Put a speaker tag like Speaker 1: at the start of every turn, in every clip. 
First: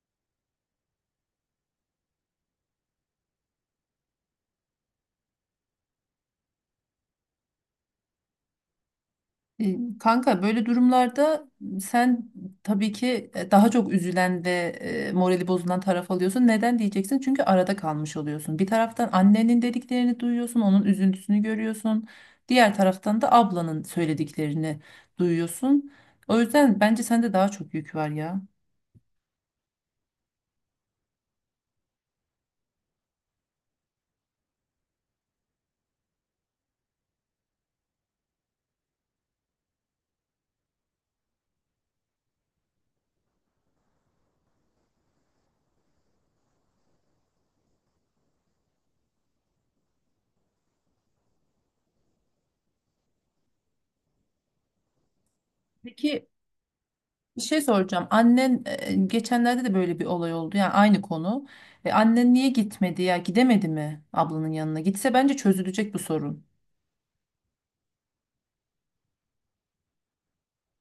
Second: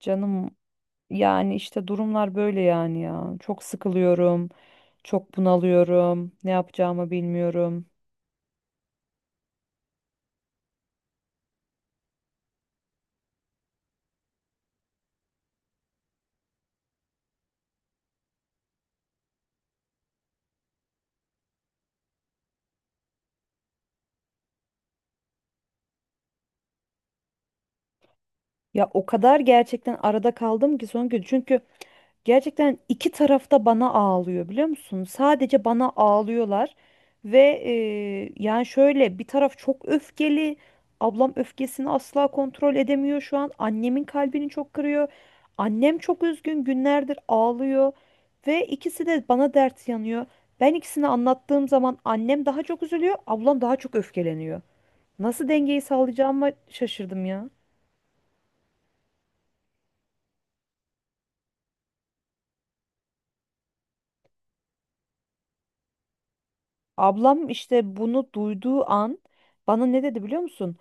Speaker 1: Canım, yani işte durumlar böyle yani ya. Çok sıkılıyorum. Çok bunalıyorum. Ne yapacağımı bilmiyorum.
Speaker 2: Kanka böyle durumlarda sen tabii ki daha çok üzülen ve morali bozulan taraf alıyorsun. Neden diyeceksin? Çünkü arada kalmış oluyorsun. Bir taraftan annenin dediklerini duyuyorsun, onun üzüntüsünü görüyorsun. Diğer taraftan da ablanın söylediklerini duyuyorsun. O yüzden bence sende daha çok yük var ya.
Speaker 1: Ya o kadar gerçekten arada kaldım ki son gün. Çünkü gerçekten iki tarafta bana ağlıyor biliyor musun? Sadece bana ağlıyorlar ve yani şöyle bir taraf çok öfkeli. Ablam öfkesini asla kontrol edemiyor şu an. Annemin kalbini çok kırıyor. Annem çok üzgün, günlerdir ağlıyor ve ikisi de bana dert yanıyor. Ben ikisini anlattığım zaman annem daha çok üzülüyor, ablam daha çok öfkeleniyor. Nasıl dengeyi
Speaker 2: Peki
Speaker 1: sağlayacağımı şaşırdım
Speaker 2: bir
Speaker 1: ya.
Speaker 2: şey soracağım. Annen geçenlerde de böyle bir olay oldu. Yani aynı konu. Annen niye gitmedi ya? Gidemedi mi ablanın yanına? Gitse bence çözülecek bu sorun.
Speaker 1: Ablam işte bunu duyduğu an bana ne dedi biliyor musun?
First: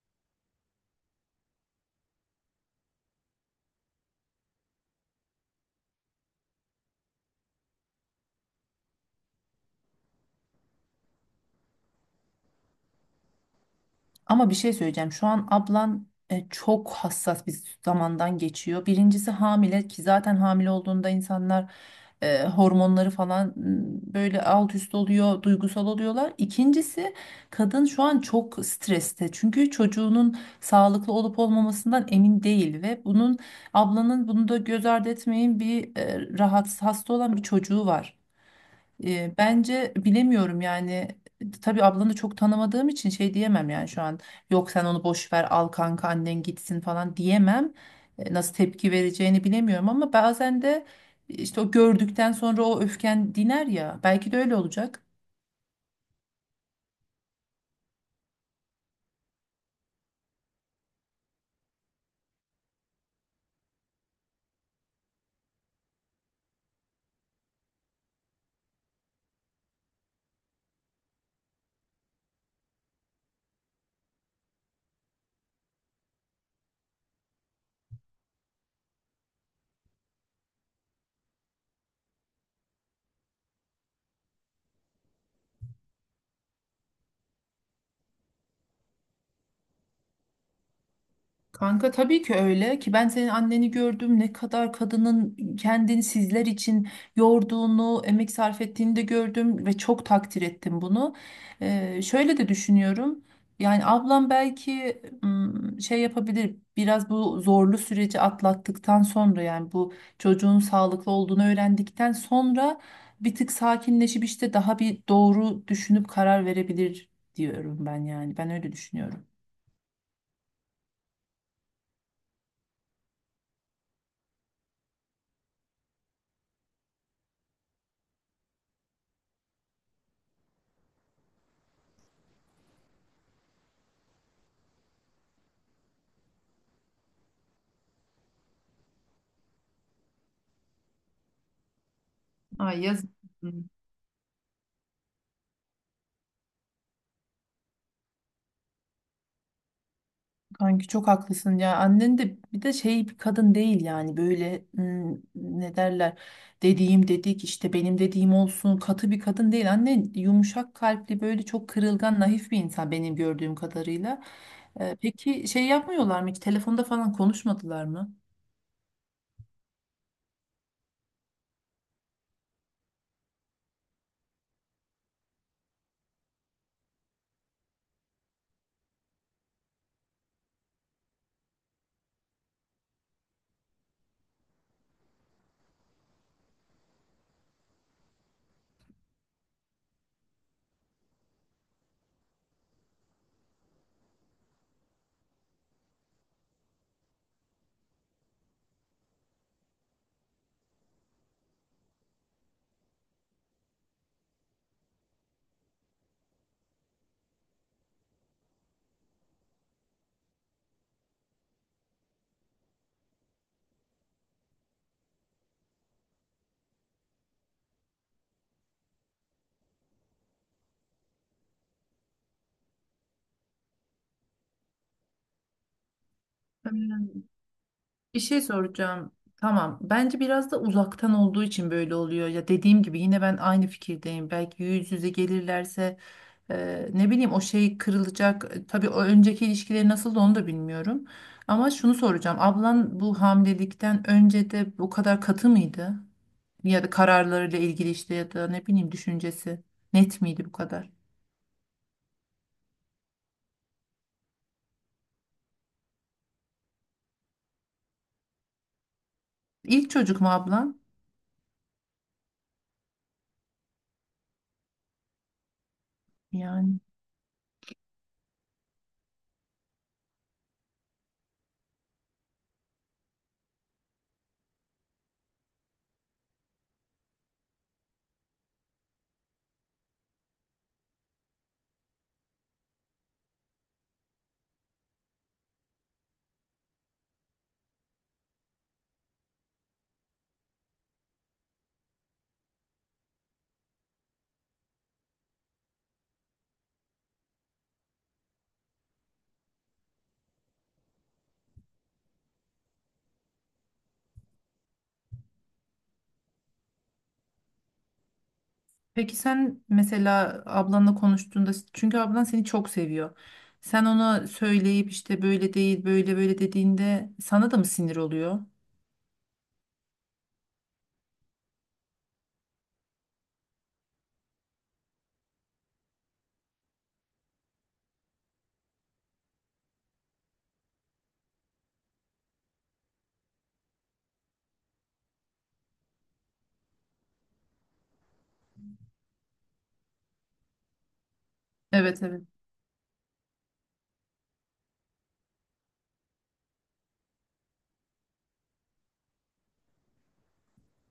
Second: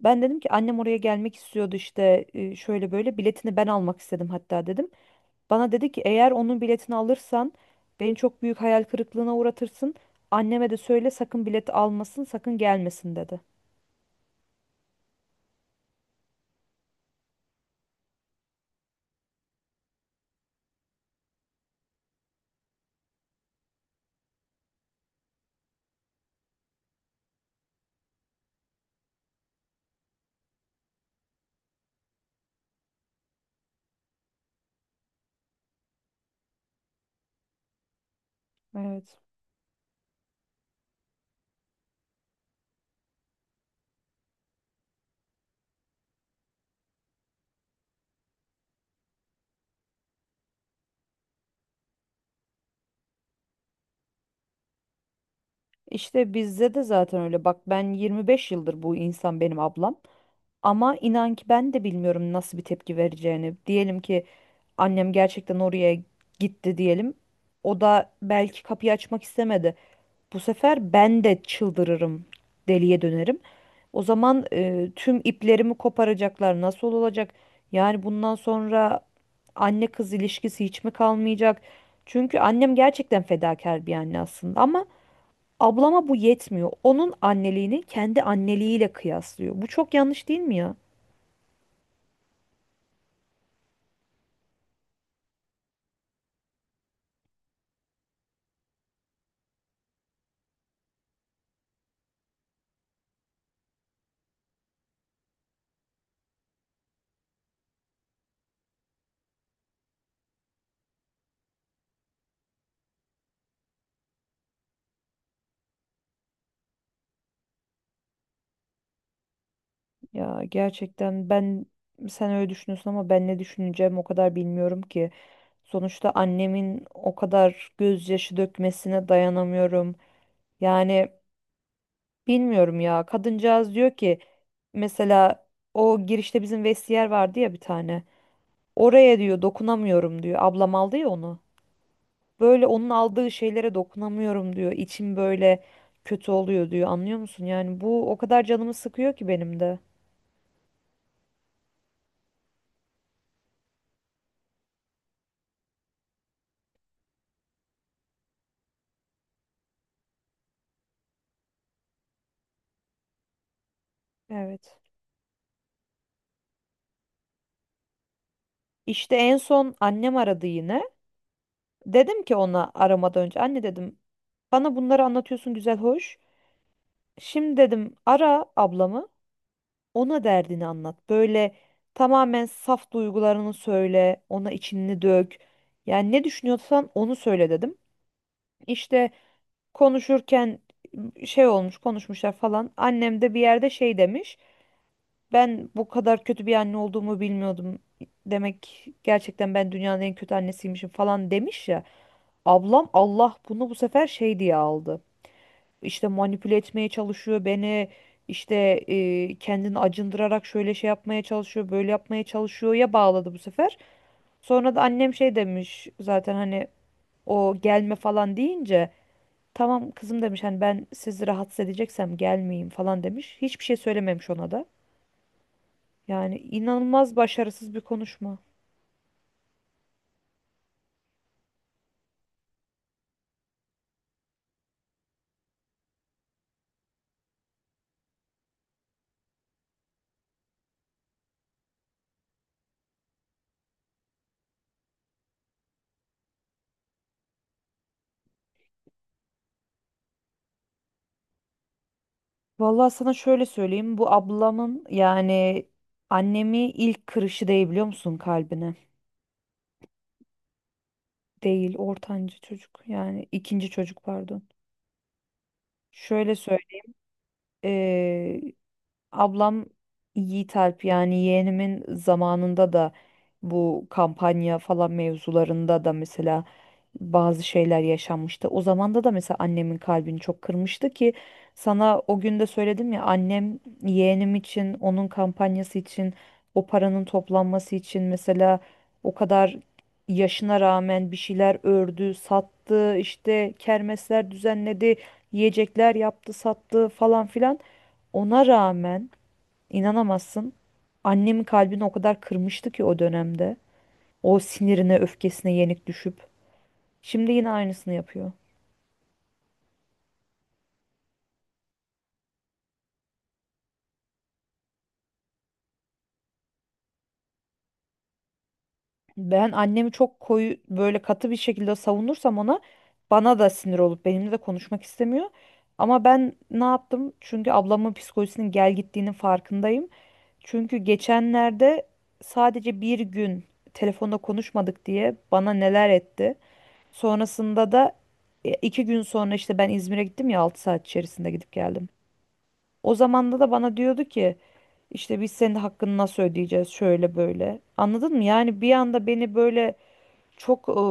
Speaker 1: Ben dedim ki annem oraya gelmek istiyordu, işte şöyle böyle biletini ben almak istedim hatta dedim. Bana dedi ki eğer onun biletini alırsan beni çok büyük hayal kırıklığına uğratırsın. Anneme de söyle sakın bilet almasın, sakın gelmesin dedi.
Speaker 2: Ama bir şey söyleyeceğim. Şu an ablan çok hassas bir zamandan geçiyor. Birincisi hamile ki zaten hamile olduğunda insanlar hormonları böyle alt üst oluyor, duygusal oluyorlar. İkincisi kadın şu an çok streste. Çünkü çocuğunun sağlıklı olup olmamasından emin değil ve bunun ablanın bunu da göz ardı etmeyin bir rahatsız hasta olan bir çocuğu var.
Speaker 1: Evet.
Speaker 2: Bence bilemiyorum yani tabii ablanı çok tanımadığım için şey diyemem yani şu an yok sen onu boş ver al kanka annen gitsin falan diyemem. Nasıl tepki vereceğini bilemiyorum ama bazen de işte o gördükten sonra o öfken diner ya belki de öyle olacak.
Speaker 1: İşte bizde de zaten öyle. Bak ben 25 yıldır bu insan benim ablam. Ama inan ki ben de bilmiyorum nasıl bir tepki vereceğini. Diyelim ki annem gerçekten oraya gitti diyelim. O da belki kapıyı açmak istemedi. Bu sefer ben de çıldırırım, deliye dönerim. O zaman tüm iplerimi koparacaklar. Nasıl olacak? Yani bundan sonra anne kız ilişkisi hiç mi kalmayacak? Çünkü annem gerçekten fedakar bir anne aslında, ama ablama bu yetmiyor. Onun anneliğini kendi anneliğiyle kıyaslıyor. Bu çok yanlış değil mi ya?
Speaker 2: Kanka tabii ki öyle ki ben senin anneni gördüm ne kadar kadının kendini sizler için yorduğunu, emek sarf ettiğini de gördüm ve çok takdir ettim bunu. Şöyle de düşünüyorum. Yani ablam belki şey yapabilir biraz bu zorlu süreci atlattıktan sonra yani bu çocuğun sağlıklı olduğunu öğrendikten sonra bir tık sakinleşip işte daha bir doğru düşünüp karar verebilir diyorum ben yani ben öyle düşünüyorum.
Speaker 1: Ya gerçekten ben, sen öyle düşünüyorsun ama ben ne düşüneceğim o kadar bilmiyorum ki. Sonuçta annemin o kadar gözyaşı dökmesine dayanamıyorum. Yani bilmiyorum ya. Kadıncağız diyor ki, mesela o girişte bizim vestiyer vardı ya bir tane. Oraya diyor dokunamıyorum diyor. Ablam aldı ya onu. Böyle
Speaker 2: Ay
Speaker 1: onun
Speaker 2: yazık.
Speaker 1: aldığı şeylere dokunamıyorum diyor. İçim böyle kötü oluyor diyor. Anlıyor musun? Yani bu o kadar canımı sıkıyor ki benim de.
Speaker 2: Kanki çok haklısın ya. Annen de bir de şey bir kadın değil yani böyle ne derler dediğim dedik işte benim dediğim olsun katı bir kadın değil. Annen yumuşak kalpli böyle çok kırılgan naif bir insan benim gördüğüm kadarıyla.
Speaker 1: Evet.
Speaker 2: Peki şey yapmıyorlar mı hiç telefonda falan konuşmadılar mı?
Speaker 1: İşte en son annem aradı yine. Dedim ki ona, aramadan önce, anne dedim, bana bunları anlatıyorsun güzel hoş. Şimdi dedim ara ablamı. Ona derdini anlat. Böyle tamamen saf duygularını söyle, ona içini dök. Yani ne düşünüyorsan onu söyle dedim. İşte konuşurken şey olmuş, konuşmuşlar falan. Annem de bir yerde şey demiş. Ben bu kadar kötü bir anne olduğumu bilmiyordum. Demek gerçekten ben dünyanın en kötü annesiymişim falan demiş ya. Ablam Allah bunu bu sefer şey diye aldı. İşte manipüle etmeye çalışıyor beni, işte kendini acındırarak şöyle şey yapmaya çalışıyor böyle yapmaya çalışıyor ya, bağladı bu sefer. Sonra da annem şey demiş zaten, hani o gelme falan deyince, tamam kızım demiş, hani ben sizi rahatsız edeceksem gelmeyeyim falan demiş. Hiçbir şey söylememiş ona da. Yani inanılmaz
Speaker 2: Hmm.
Speaker 1: başarısız bir
Speaker 2: Bir
Speaker 1: konuşma.
Speaker 2: şey soracağım. Tamam. Bence biraz da uzaktan olduğu için böyle oluyor. Ya dediğim gibi yine ben aynı fikirdeyim. Belki yüz yüze gelirlerse ne bileyim o şey kırılacak. Tabii o önceki ilişkileri nasıldı onu da bilmiyorum. Ama şunu soracağım. Ablan bu hamilelikten önce de bu kadar katı mıydı? Ya da kararlarıyla ilgili işte ya da ne bileyim düşüncesi net miydi bu kadar?
Speaker 1: Vallahi sana şöyle söyleyeyim, bu ablamın yani annemi ilk kırışı değil biliyor musun kalbine?
Speaker 2: İlk çocuk mu ablan?
Speaker 1: Değil, ortanca çocuk, yani ikinci çocuk pardon. Şöyle söyle,
Speaker 2: Yani.
Speaker 1: ablam Yiğit Alp yani yeğenimin zamanında da bu kampanya falan mevzularında da, mesela, bazı şeyler yaşanmıştı. O zamanda da mesela annemin kalbini çok kırmıştı ki, sana o gün de söyledim ya, annem yeğenim için, onun kampanyası için, o paranın toplanması için mesela, o kadar yaşına rağmen bir şeyler ördü, sattı, işte kermesler düzenledi, yiyecekler yaptı, sattı falan filan. Ona rağmen İnanamazsın. Annemin kalbini o kadar kırmıştı ki o dönemde. O sinirine, öfkesine yenik düşüp. Şimdi yine aynısını yapıyor.
Speaker 2: Peki sen mesela ablanla konuştuğunda çünkü ablan seni çok seviyor. Sen ona söyleyip işte böyle değil böyle böyle dediğinde sana da mı sinir oluyor?
Speaker 1: Ben annemi çok koyu, böyle katı bir şekilde savunursam ona, bana da sinir olup benimle de konuşmak istemiyor. Ama ben ne yaptım? Çünkü ablamın psikolojisinin gel gittiğinin farkındayım. Çünkü geçenlerde sadece bir gün telefonda konuşmadık diye bana neler etti. Sonrasında da iki gün sonra işte ben İzmir'e gittim ya, 6 saat içerisinde gidip geldim.
Speaker 2: Evet, evet.
Speaker 1: O zamanda da bana diyordu ki işte biz senin hakkını nasıl ödeyeceğiz, şöyle böyle. Anladın mı? Yani bir anda beni böyle çok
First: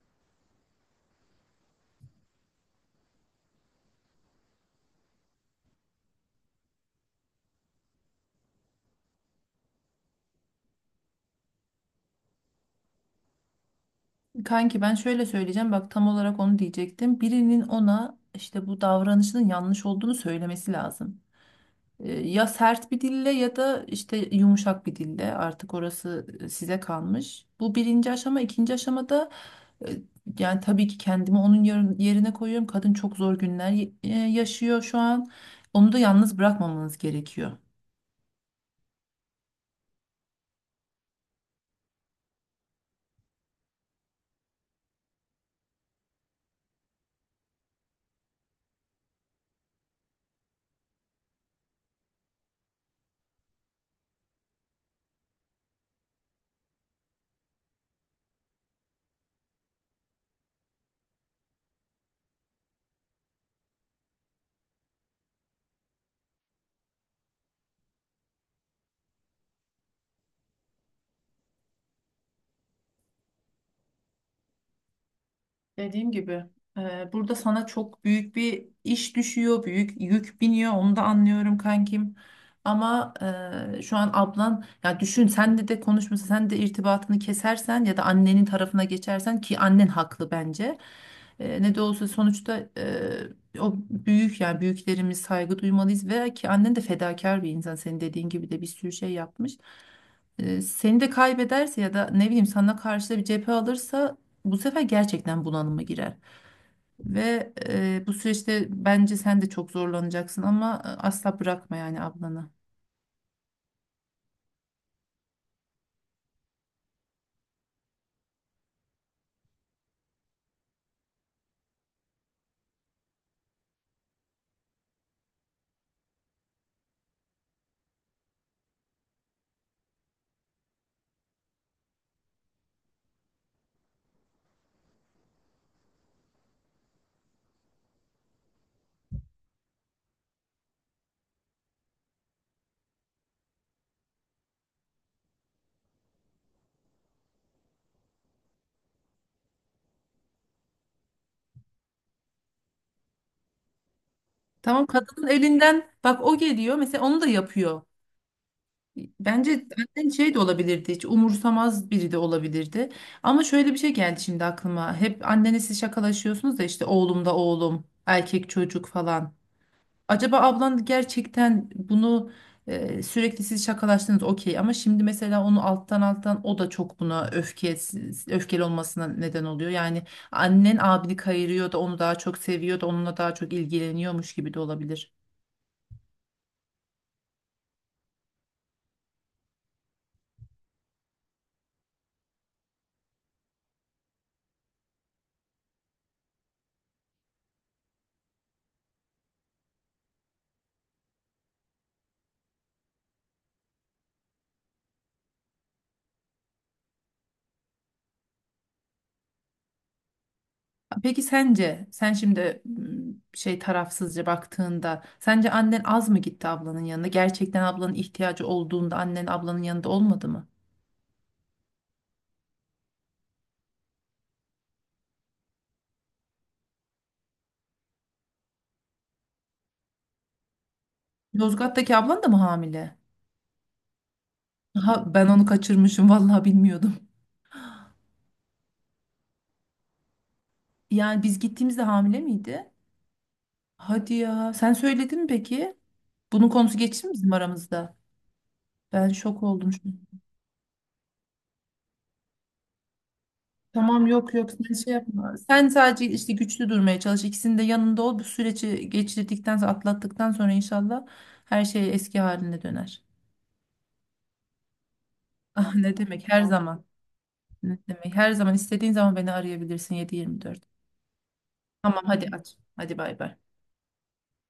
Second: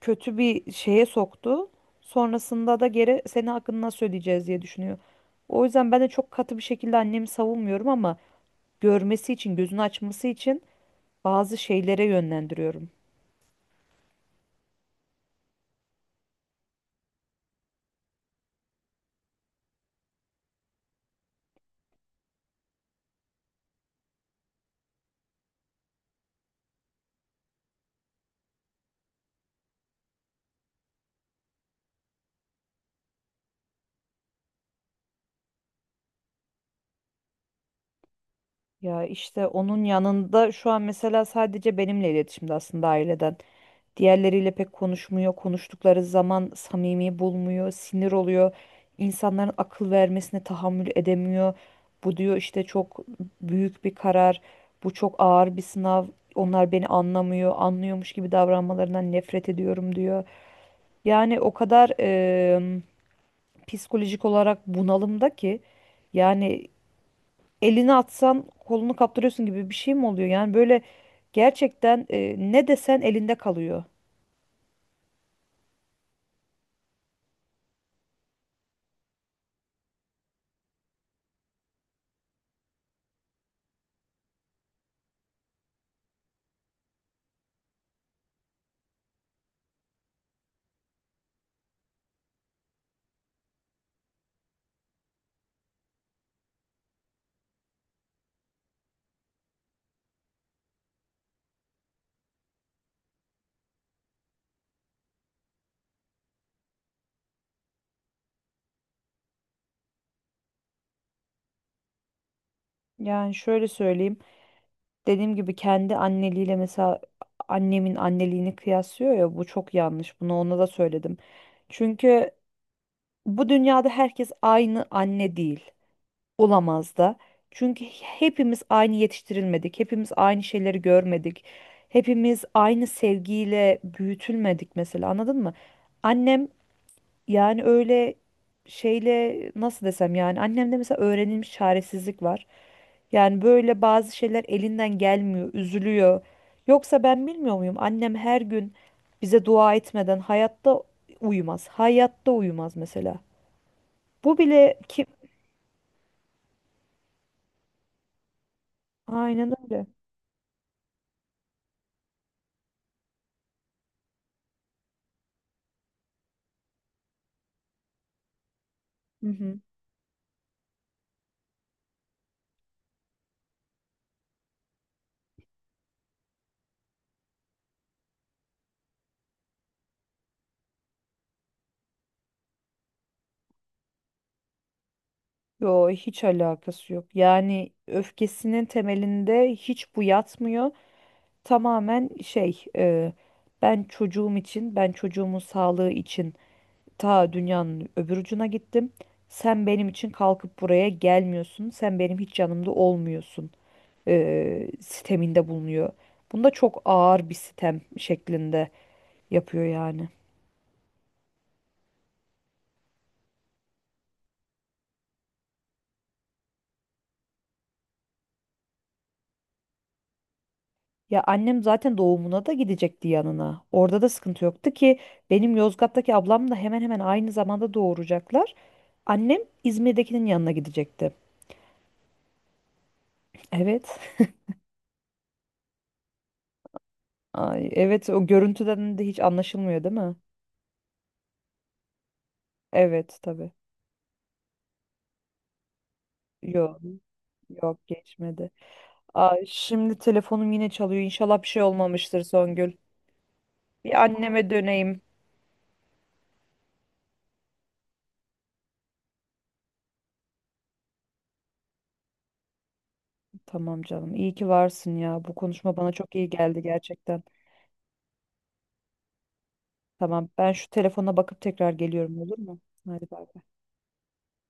Speaker 1: kötü bir şeye soktu. Sonrasında da geri senin hakkını nasıl ödeyeceğiz diye düşünüyor. O yüzden ben de çok katı bir şekilde annemi savunmuyorum, ama görmesi için, gözünü açması için bazı şeylere yönlendiriyorum.
Speaker 2: Kanki ben şöyle söyleyeceğim bak tam olarak onu diyecektim. Birinin ona işte bu davranışının yanlış olduğunu söylemesi lazım. Ya sert bir dille ya da işte yumuşak bir dille artık orası size kalmış. Bu birinci aşama. İkinci aşamada e, yani tabii ki kendimi onun yerine koyuyorum. Kadın çok zor günler yaşıyor şu an. Onu da yalnız bırakmamanız gerekiyor.
Speaker 1: Ya işte onun yanında şu an mesela sadece benimle iletişimde aslında, aileden. Diğerleriyle pek konuşmuyor. Konuştukları zaman samimi bulmuyor, sinir oluyor. İnsanların akıl vermesine tahammül edemiyor. Bu diyor işte çok büyük bir karar, bu çok ağır bir sınav. Onlar beni anlamıyor, anlıyormuş gibi davranmalarından nefret ediyorum diyor. Yani o kadar psikolojik olarak bunalımda ki, yani elini atsan kolunu kaptırıyorsun gibi bir şey mi oluyor? Yani böyle gerçekten ne desen elinde kalıyor.
Speaker 2: Dediğim gibi burada sana çok büyük bir iş düşüyor, büyük yük biniyor. Onu da anlıyorum kankim. Ama şu an ablan ya düşün sen de konuşması, sen de irtibatını kesersen ya da annenin tarafına geçersen ki annen haklı bence. Ne de olsa sonuçta o büyük yani büyüklerimiz saygı duymalıyız ve ki annen de fedakar bir insan. Senin dediğin gibi de bir sürü şey yapmış. Seni de kaybederse ya da ne bileyim sana karşı da bir cephe alırsa bu sefer gerçekten bunalıma girer. Ve bu süreçte bence sen de çok zorlanacaksın ama asla bırakma yani ablanı.
Speaker 1: Yani şöyle söyleyeyim. Dediğim gibi kendi anneliğiyle, mesela, annemin anneliğini kıyaslıyor ya, bu çok yanlış. Bunu ona da söyledim. Çünkü bu dünyada herkes aynı anne değil. Olamaz da. Çünkü hepimiz aynı yetiştirilmedik. Hepimiz aynı şeyleri görmedik. Hepimiz aynı sevgiyle büyütülmedik mesela, anladın mı? Annem, yani öyle şeyle nasıl desem, yani annemde mesela öğrenilmiş çaresizlik var. Yani böyle bazı şeyler elinden gelmiyor, üzülüyor. Yoksa ben bilmiyor muyum? Annem her gün bize dua etmeden hayatta uyumaz. Hayatta uyumaz mesela. Bu bile
Speaker 2: Tamam,
Speaker 1: kim?
Speaker 2: kadının elinden bak o geliyor mesela onu da yapıyor.
Speaker 1: Aynen
Speaker 2: Bence
Speaker 1: öyle.
Speaker 2: annen şey de olabilirdi, hiç umursamaz biri de olabilirdi. Ama şöyle bir şey geldi şimdi aklıma. Hep annenle siz şakalaşıyorsunuz da işte oğlum da oğlum erkek çocuk
Speaker 1: Hı
Speaker 2: falan.
Speaker 1: hı.
Speaker 2: Acaba ablan gerçekten bunu sürekli siz şakalaştınız okey ama şimdi mesela onu alttan alttan o da çok buna öfkeli olmasına neden oluyor. Yani annen abini kayırıyor da onu daha çok seviyor da onunla daha çok ilgileniyormuş gibi de olabilir.
Speaker 1: Yo, hiç alakası yok. Yani öfkesinin temelinde hiç bu yatmıyor. Tamamen şey, ben çocuğum için, ben çocuğumun sağlığı için ta dünyanın öbür ucuna gittim. Sen benim için kalkıp buraya gelmiyorsun. Sen benim hiç yanımda olmuyorsun. Siteminde bulunuyor. Bunda çok ağır bir sitem şeklinde yapıyor yani.
Speaker 2: Peki sence sen şimdi şey tarafsızca baktığında sence annen az mı gitti ablanın yanına? Gerçekten ablanın ihtiyacı olduğunda annen ablanın yanında olmadı mı?
Speaker 1: Ya annem zaten doğumuna da gidecekti yanına. Orada da sıkıntı yoktu ki, benim Yozgat'taki ablam da hemen hemen aynı zamanda doğuracaklar. Annem İzmir'dekinin yanına gidecekti.
Speaker 2: Yozgat'taki ablan da mı hamile?
Speaker 1: Evet.
Speaker 2: Ha, ben onu kaçırmışım vallahi bilmiyordum.
Speaker 1: Ay, evet, o görüntüden de hiç anlaşılmıyor değil mi?
Speaker 2: Yani biz gittiğimizde hamile miydi?
Speaker 1: Evet tabii.
Speaker 2: Hadi ya. Sen söyledin mi peki? Bunun konusu
Speaker 1: Yok,
Speaker 2: geçti mi bizim
Speaker 1: yok
Speaker 2: aramızda?
Speaker 1: geçmedi.
Speaker 2: Ben
Speaker 1: Ay,
Speaker 2: şok oldum şu
Speaker 1: şimdi
Speaker 2: an.
Speaker 1: telefonum yine çalıyor. İnşallah bir şey olmamıştır, Songül. Bir
Speaker 2: Tamam, yok
Speaker 1: anneme
Speaker 2: yok, sen şey
Speaker 1: döneyim.
Speaker 2: yapma. Sen sadece işte güçlü durmaya çalış. İkisinin de yanında ol. Bu süreci geçirdikten sonra atlattıktan sonra inşallah her şey eski haline döner.
Speaker 1: Tamam canım. İyi ki varsın ya. Bu
Speaker 2: Ah
Speaker 1: konuşma bana
Speaker 2: ne
Speaker 1: çok
Speaker 2: demek
Speaker 1: iyi
Speaker 2: her Tamam.
Speaker 1: geldi
Speaker 2: zaman.
Speaker 1: gerçekten.
Speaker 2: Ne demek, her zaman istediğin zaman beni arayabilirsin
Speaker 1: Tamam. Ben
Speaker 2: 7-24.
Speaker 1: şu telefona bakıp tekrar
Speaker 2: Tamam
Speaker 1: geliyorum,
Speaker 2: hadi
Speaker 1: olur
Speaker 2: aç.
Speaker 1: mu?
Speaker 2: Hadi
Speaker 1: Hadi
Speaker 2: bay
Speaker 1: bay
Speaker 2: bay.
Speaker 1: bay.